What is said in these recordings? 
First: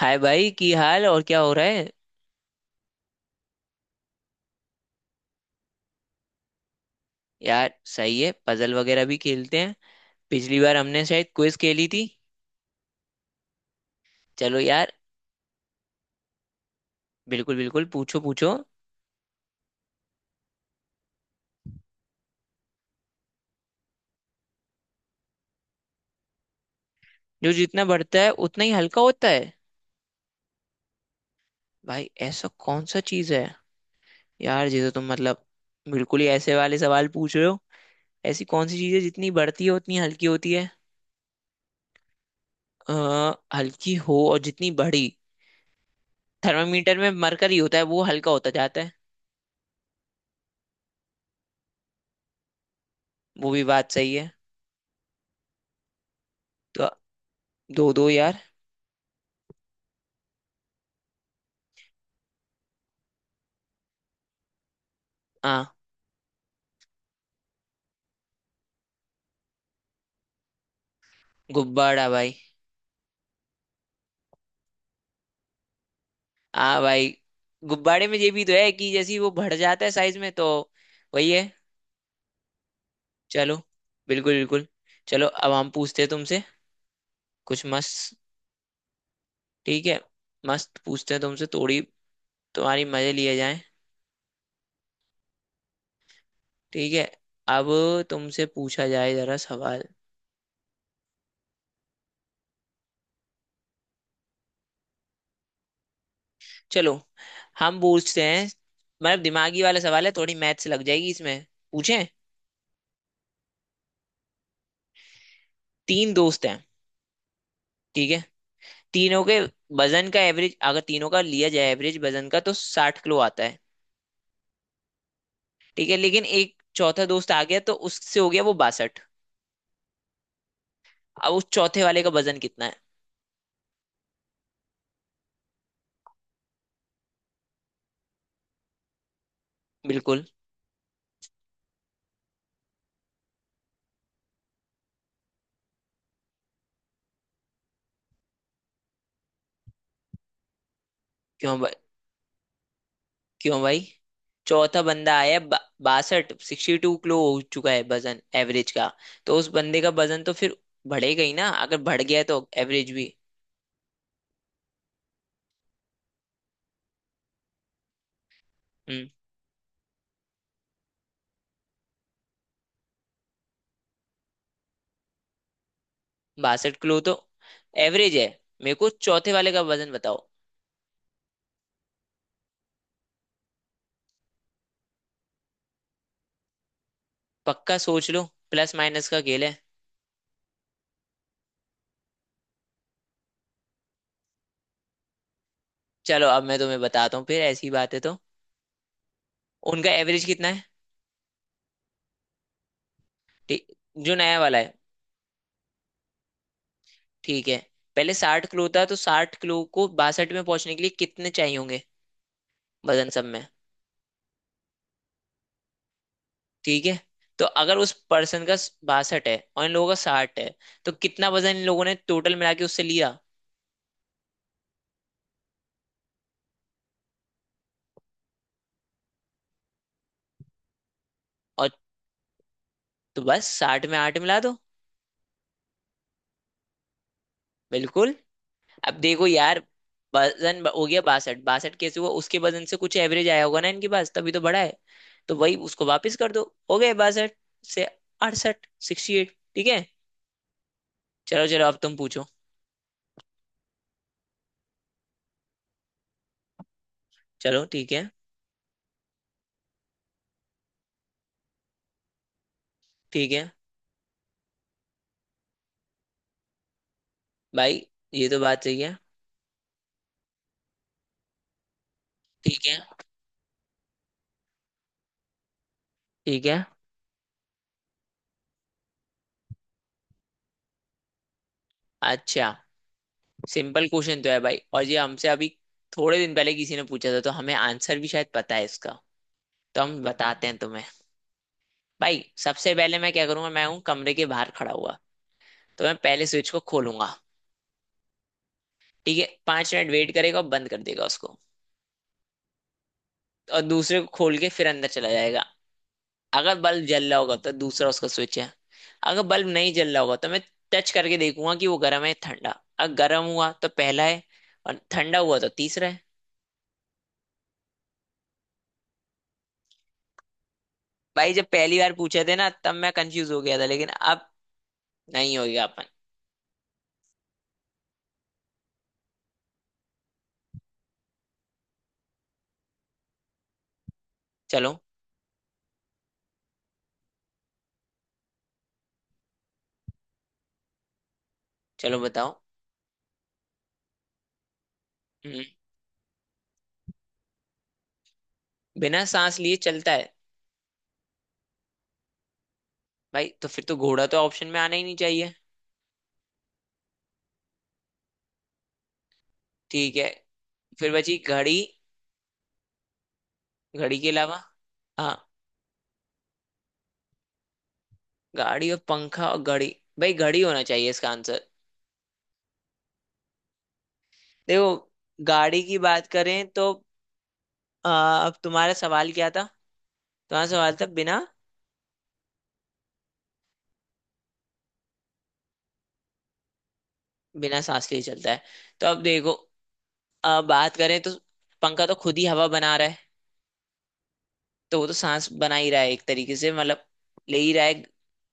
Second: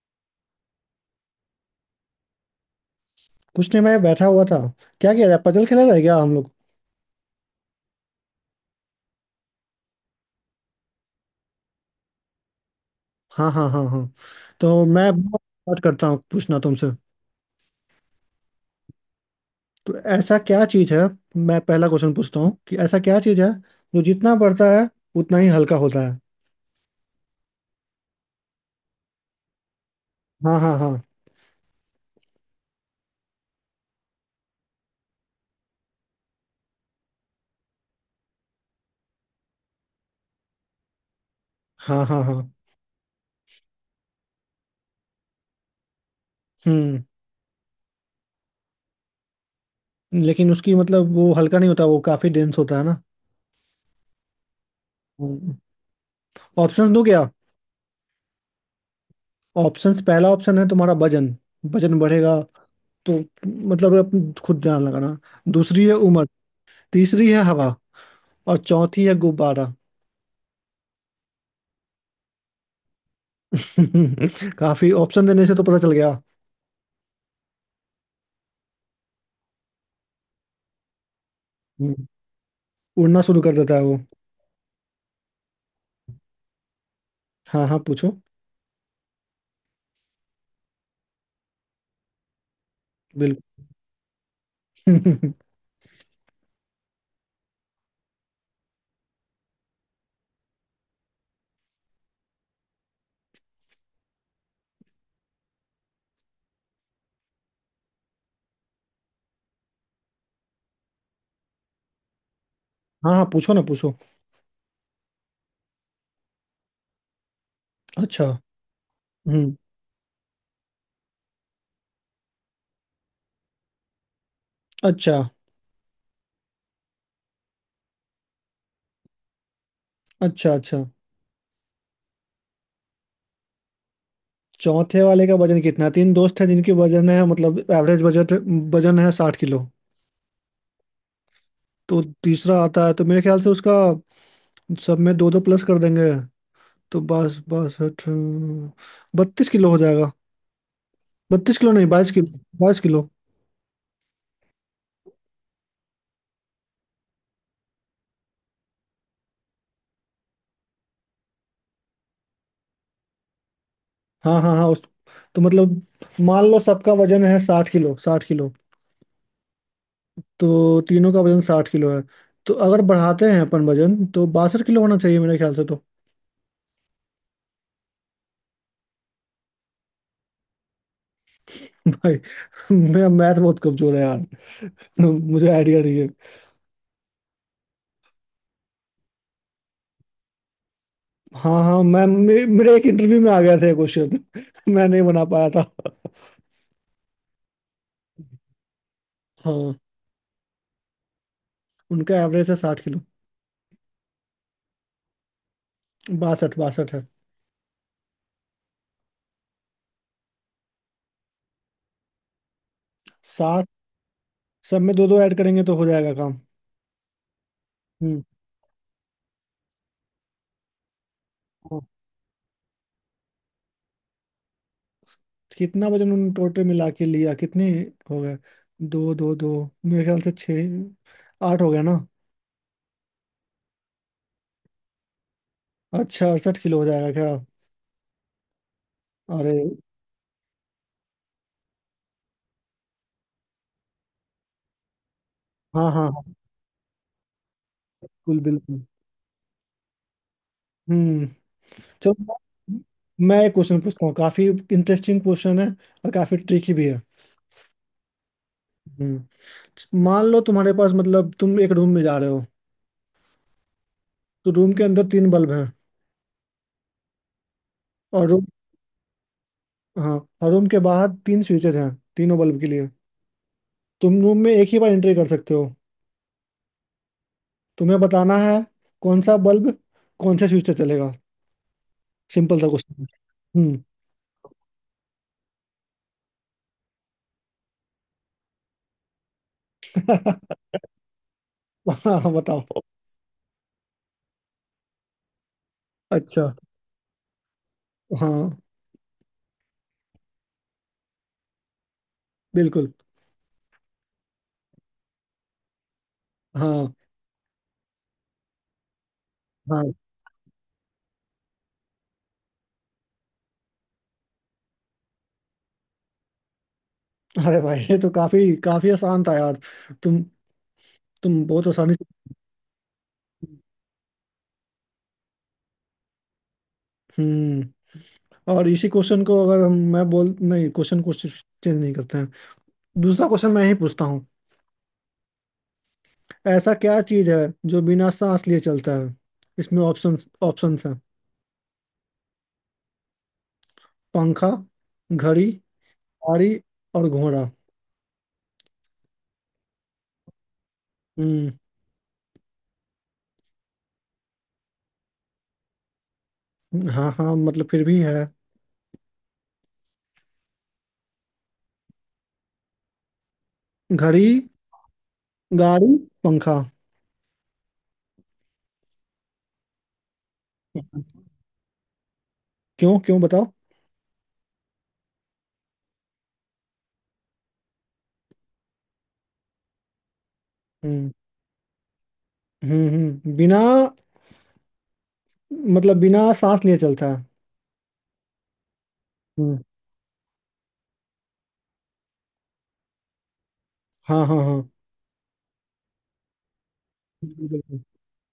हाय भाई की हाल और क्या हो रहा है। कुछ नहीं, मैं बैठा हुआ था। क्या किया जाए? पजल खेला जाए क्या हम लोग? यार सही है पजल वगैरह भी खेलते हैं। पिछली बार हमने शायद क्विज खेली थी। हाँ हाँ हाँ हाँ। चलो तो यार। मैं स्टार्ट करता हूँ पूछना तुमसे। बिल्कुल बिल्कुल पूछो पूछो। तो ऐसा क्या चीज है, मैं पहला क्वेश्चन पूछता हूँ कि ऐसा क्या चीज है जो जितना बढ़ता है उतना ही हल्का होता है? जो जितना बढ़ता है उतना ही हल्का होता है। हाँ हाँ हाँ भाई ऐसा कौन सा चीज है। यार जिसे तुम मतलब बिल्कुल ही ऐसे वाले सवाल पूछ रहे हो। ऐसी कौन सी चीज है जितनी बढ़ती है उतनी हल्की होती है। हाँ हाँ हाँ। हल्की हो और जितनी बड़ी थर्मामीटर हम्म में मरकरी होता है वो हल्का होता जाता है। लेकिन उसकी मतलब वो हल्का नहीं होता, वो काफी डेंस होता है ना। वो भी बात सही है। तो ऑप्शंस दो क्या? दो दो यार। ऑप्शंस, पहला ऑप्शन है तुम्हारा वजन। वजन बढ़ेगा तो, मतलब अब खुद ध्यान लगाना। हाँ। दूसरी है उम्र, तीसरी है हवा, और चौथी है गुब्बारा। गुब्बारा भाई। काफी ऑप्शन देने से तो पता चल गया। हाँ भाई। गुब्बारे में ये भी तो है कि जैसे ही वो बढ़ जाता है साइज में तो वही है। हम्म, उड़ना शुरू कर चलो देता है वो। बिल्कुल बिल्कुल। चलो अब हम पूछते हैं तुमसे कुछ हाँ हाँ पूछो। मस्त। ठीक है। मस्त पूछते हैं तुमसे थोड़ी। तुम्हारी मजे लिए जाएं। बिल्कुल। ठीक है। अब तुमसे पूछा जाए जरा सवाल। चलो हम पूछते हैं। मतलब दिमागी वाला सवाल है थोड़ी मैथ्स लग जाएगी इसमें। पूछें? हाँ हाँ, पूछो ना, पूछो। तीन दोस्त हैं। ठीक है। अच्छा। तीनों के हम्म। वजन का एवरेज अगर तीनों का लिया जाए एवरेज वजन का तो 60 किलो आता है। अच्छा, ठीक है लेकिन एक चौथा दोस्त आ गया तो उससे हो गया वो 62। अच्छा, अच्छा। अब उस चौथे वाले का वजन कितना है? चौथे वाले का वजन कितना? तीन दोस्त हैं जिनकी वजन है, मतलब एवरेज बजट, वजन है 60 किलो। बिल्कुल। तो तीसरा आता है तो मेरे ख्याल से उसका सब में दो दो प्लस कर देंगे, तो बस बस 32 किलो हो जाएगा। क्यों बत्तीस भाई? किलो नहीं, 22 किलो। 22 किलो। क्यों भाई? चौथा बंदा आया बासठ 62 किलो हो चुका है वजन एवरेज का। तो उस बंदे का वजन तो फिर बढ़ेगा ही ना अगर बढ़ गया है तो एवरेज भी। हाँ हाँ हाँ। उस, तो मतलब मान लो सबका वजन है 60 किलो, 60 किलो। हम्म तो तीनों का वजन 60 किलो है। तो अगर बढ़ाते हैं अपन वजन तो 62 किलो होना चाहिए मेरे ख्याल से तो। 62 किलो तो एवरेज है। मेरे को चौथे वाले का वजन बताओ। भाई मेरा मैथ बहुत कमजोर है यार, तो मुझे आइडिया नहीं है। पक्का सोच लो। प्लस माइनस का खेल है। हाँ हाँ, मेरे एक इंटरव्यू में आ गया था क्वेश्चन। मैं नहीं बना पाया था। चलो अब मैं तुम्हें बताता हूँ फिर ऐसी बात है तो। हाँ। उनका एवरेज कितना है? उनका एवरेज है 60 किलो। ठीक- जो नया वाला है। बासठ बासठ है। ठीक है। पहले 60 किलो था तो 60 किलो को 62 में पहुंचने के लिए कितने चाहिए होंगे वजन सब में? साठ। सब में दो दो ऐड करेंगे तो हो जाएगा काम। ठीक है। तो अगर उस पर्सन का 62 है और इन लोगों का 60 है तो कितना वजन इन हम्म। लोगों ने टोटल मिला के उससे लिया? कितना वजन उन्होंने टोटल मिला के लिया? कितने हो गए? दो दो दो, मेरे ख्याल से छः आठ और? हो गया ना। तो बस साठ में आठ मिला दो। अच्छा, 68 किलो हो जाएगा क्या? बिल्कुल। अब देखो अरे। यार हो गया 62। 62 कैसे हुआ उसके वजन से कुछ एवरेज आया होगा ना इनके पास तभी तो बड़ा है। तो वही उसको हाँ हाँ वापस हाँ। कर दो। हो गए 62 से बिल्कुल, 68 बिल्कुल। 68। ठीक है। हम्म। चलो चलो अब तुम चलो। पूछो। मैं मैं एक क्वेश्चन पूछता हूँ, काफी इंटरेस्टिंग क्वेश्चन है और काफी ट्रिकी भी है। चलो ठीक है। मान लो तुम्हारे पास, मतलब तुम एक रूम में जा रहे हो। ठीक है तो रूम के अंदर तीन बल्ब हैं। भाई और ये तो रूम बात सही है। हाँ। और रूम के बाहर तीन स्विचेज हैं, तीनों बल्ब ठीक के है। लिए। तुम रूम में एक ही बार एंट्री कर सकते हो। ठीक है। तुम्हें बताना है कौन सा बल्ब कौन से स्विच से चलेगा। अच्छा। सिंपल सा क्वेश्चन। हम्म। सिंपल क्वेश्चन तो है भाई और ये हमसे अभी थोड़े दिन पहले किसी ने पूछा था तो हमें आंसर भी शायद पता है इसका। तो हम बताते हैं तुम्हें। भाई हाँ, सबसे बताओ। पहले मैं क्या करूंगा मैं हूँ कमरे के बाहर खड़ा हुआ तो मैं पहले अच्छा। स्विच को खोलूंगा। हाँ। ठीक है 5 मिनट वेट करेगा और बंद कर देगा उसको। बिल्कुल। और दूसरे को खोल के फिर अंदर चला जाएगा। अगर बल्ब हाँ जल रहा होगा तो दूसरा उसका स्विच है। अगर बल्ब नहीं जल हाँ। रहा होगा तो मैं टच करके देखूंगा कि वो गर्म है या ठंडा। अगर गर्म हुआ तो पहला है और ठंडा हुआ तो तीसरा है। अरे भाई ये तो काफी काफी आसान था यार। तुम भाई जब तुम बहुत पहली बार आसानी से। पूछे थे ना तब मैं कंफ्यूज हो गया था लेकिन अब नहीं होगा अपन। हम्म। और इसी क्वेश्चन को, अगर हम, मैं बोल नहीं, क्वेश्चन को चेंज नहीं करते हैं, दूसरा क्वेश्चन मैं ही पूछता हूँ। चलो। ऐसा क्या चीज है जो बिना सांस लिए चलता है? इसमें ऑप्शंस, ऑप्शंस हैं। चलो बताओ। पंखा, हम्म। घड़ी, गाड़ी, और घोड़ा। बिना सांस लिए चलता है। हम्म। भाई तो फिर तो घोड़ा तो ऑप्शन में आना ही नहीं चाहिए। हाँ हाँ, मतलब फिर भी है। ठीक है। फिर बची घड़ी। घड़ी के घड़ी, अलावा। हाँ। गाड़ी, पंखा। गाड़ी और पंखा और घड़ी। भाई घड़ी होना चाहिए इसका आंसर। क्यों? क्यों बताओ। देखो गाड़ी की बात करें तो अ, अब तुम्हारा सवाल क्या था। तुम्हारा सवाल था हम्म बिना हम्म। बिना, मतलब बिना सांस लिए चलता है। बिना सांस लिए चलता है। तो अब देखो हम्म। बात करें तो पंखा तो खुद ही हवा बना रहा है। हाँ हाँ हाँ। तो वो तो सांस बना ही रहा है एक तरीके से मतलब ले बिल्कुल, ही रहा है। बिल्कुल।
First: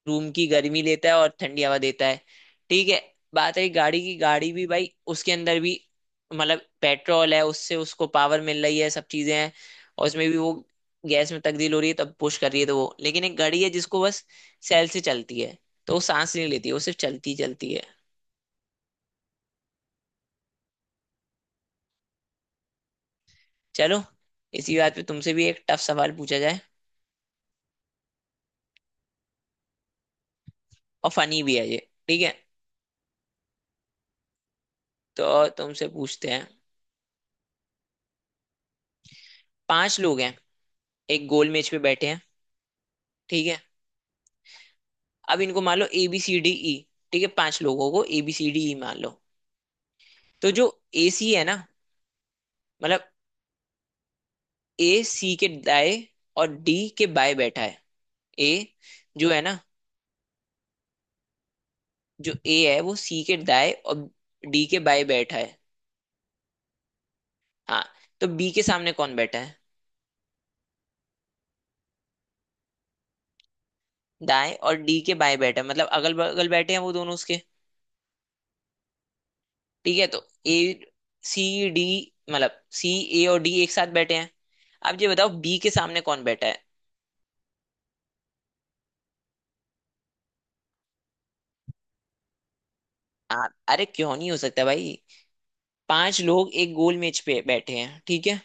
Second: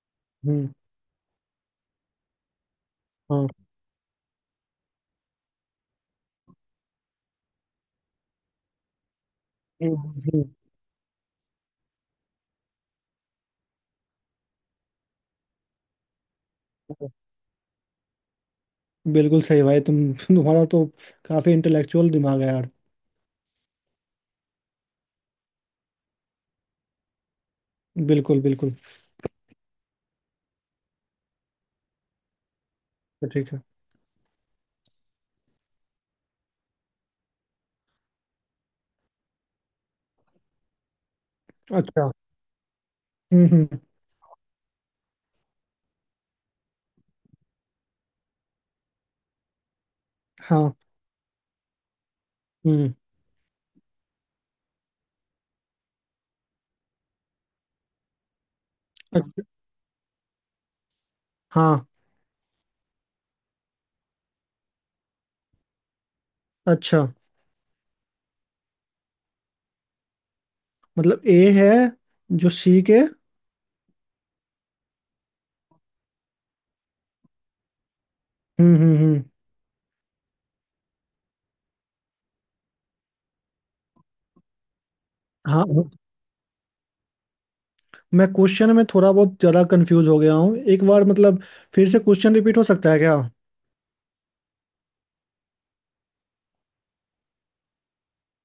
रूम की हम्म। गर्मी लेता है और ठंडी हवा देता है। ठीक है। हाँ। बात रही गाड़ी की गाड़ी भी भाई उसके अंदर भी मतलब पेट्रोल है उससे उसको पावर मिल रही है सब चीजें हैं। हम्म, और उसमें भी हम्म। वो गैस में तब्दील हो रही है तब पुश कर रही है तो वो। लेकिन एक गाड़ी है जिसको बस सेल से चलती है। तो वो सांस नहीं लेती वो सिर्फ चलती ही चलती है। बिल्कुल सही भाई, तुम्हारा तो काफी इंटेलेक्चुअल दिमाग है यार। चलो इसी बात पे तुमसे भी एक टफ सवाल पूछा जाए। बिल्कुल बिल्कुल। और फनी भी है ये। ठीक है। तो ठीक है। तो तुमसे पूछते हैं। पांच लोग हैं एक गोल मेज पे बैठे अच्छा। हैं। ठीक है। हम्म। अब इनको मान लो A B C D E. ठीक है पांच लोगों को A B C D E मान लो। तो जो हाँ। ए सी है ना हम्म। मतलब ए सी के दाएं और डी के बाएं बैठा है ए जो है अच्छा, ना हाँ। जो ए है वो सी के दाएं और डी के बाएं बैठा है। अच्छा, हाँ। तो बी के सामने कौन बैठा है मतलब ए है जो सी के। दाएं और डी के बाएं बैठा है मतलब अगल बगल बैठे हैं वो दोनों उसके। हम्म। ठीक है तो ए सी डी मतलब सी ए और डी एक साथ बैठे हैं। अब ये बताओ बी के हाँ। सामने कौन बैठा है? मैं क्वेश्चन में थोड़ा बहुत ज्यादा कंफ्यूज हो गया हूँ एक बार, मतलब फिर से क्वेश्चन रिपीट हो सकता है क्या? हाँ अरे क्यों नहीं हो सकता भाई। पांच लोग एक गोल मेज पे बैठे हैं ठीक है।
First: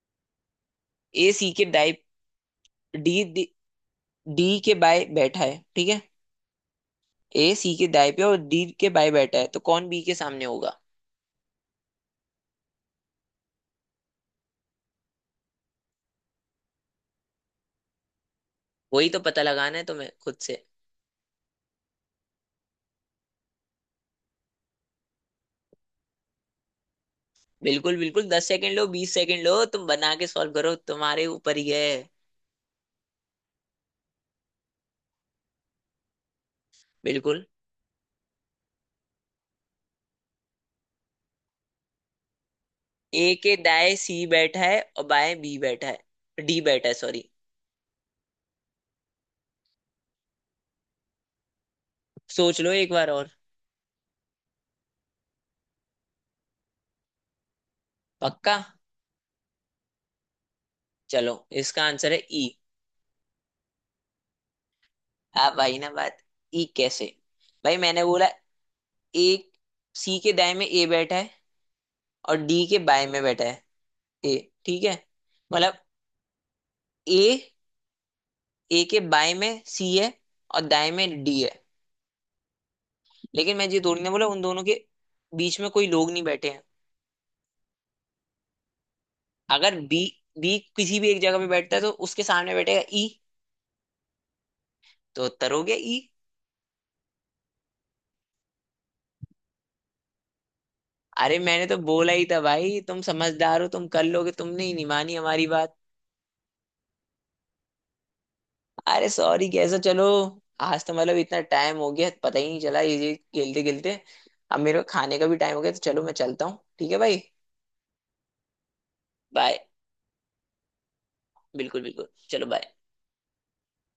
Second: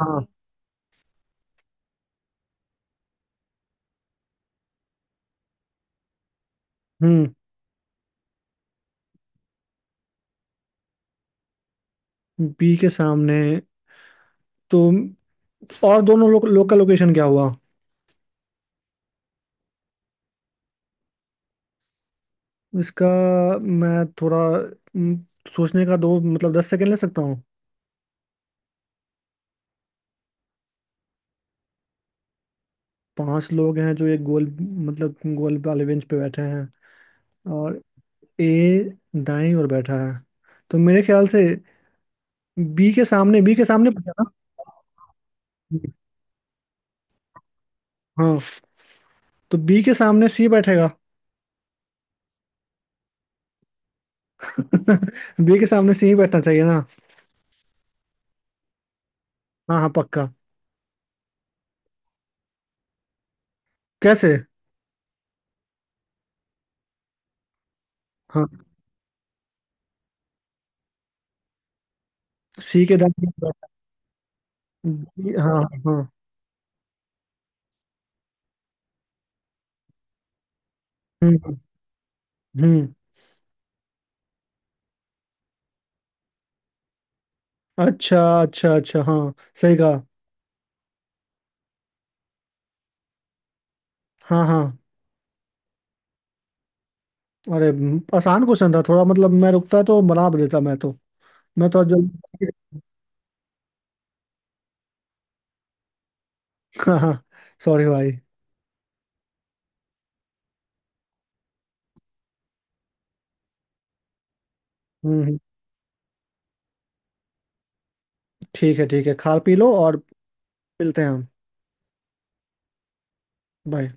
हाँ। ए सी के दाई डी डी डी के बाय बैठा है ठीक है। हम्म। ए सी के दाई पे और डी के बाय बैठा है तो कौन बी के सामने होगा? बी के सामने तो, और दोनों लोग लोकल लोकेशन क्या हुआ वही तो पता लगाना है तुम्हें खुद से। इसका? मैं थोड़ा हम्म, सोचने का दो, मतलब 10 सेकंड ले सकता हूँ। बिल्कुल बिल्कुल 10 सेकंड लो 20 सेकंड लो तुम बना के सॉल्व करो तुम्हारे ऊपर ही है। पांच लोग हैं जो एक गोल, मतलब गोल वाले बेंच पे बैठे हैं। बिल्कुल। और ए दाईं ओर बैठा है, तो मेरे ख्याल से बी के ए सामने, के बी के सामने दाएं पूछा ना? सी बैठा है और बाएं बी बैठा है डी बैठा है सॉरी। हाँ। तो बी के सामने सी बैठेगा। सोच लो एक बार और। बी के सामने सी ही बैठना चाहिए ना? पक्का। हाँ हाँ पक्का। चलो इसका आंसर है ई। कैसे? अब भाई ना बात ई कैसे। भाई मैंने बोला हाँ। एक सी के दाएं में ए बैठा है और डी के सी के बाएं दांत में नहीं बैठा है बैठा। ए। ठीक है हाँ मतलब हाँ हाँ। ए ए के बाएं में सी है और दाएं में डी है। हम्म हम्म। लेकिन मैं ये थोड़ी ना बोला उन दोनों के बीच में कोई लोग नहीं बैठे हैं। अच्छा, अच्छा, अच्छा। हाँ, सही अगर बी कहा। बी किसी भी एक जगह पे बैठता है तो उसके सामने बैठेगा ई। हाँ हाँ। तो उत्तर हो गया ई। अरे, आसान क्वेश्चन था थोड़ा, मतलब मैं रुकता तो बना भी देता, मैं तो। अरे मैंने मैं तो तो बोला ही था जल्दी। भाई तुम समझदार हो तुम कर लोगे तुमने ही नहीं मानी हमारी बात। हाँ हाँ। सॉरी भाई। अरे सॉरी कैसा चलो। आज तो मतलब इतना टाइम हो गया पता ही नहीं चला ये खेलते खेलते। अब मेरे को खाने हम्म का भी हम्म, टाइम हो गया तो चलो मैं चलता हूँ ठीक है भाई। ठीक है, ठीक है। खा पी बाय। लो और मिलते हैं हम। बिल्कुल बिल्कुल चलो बाय। बाय।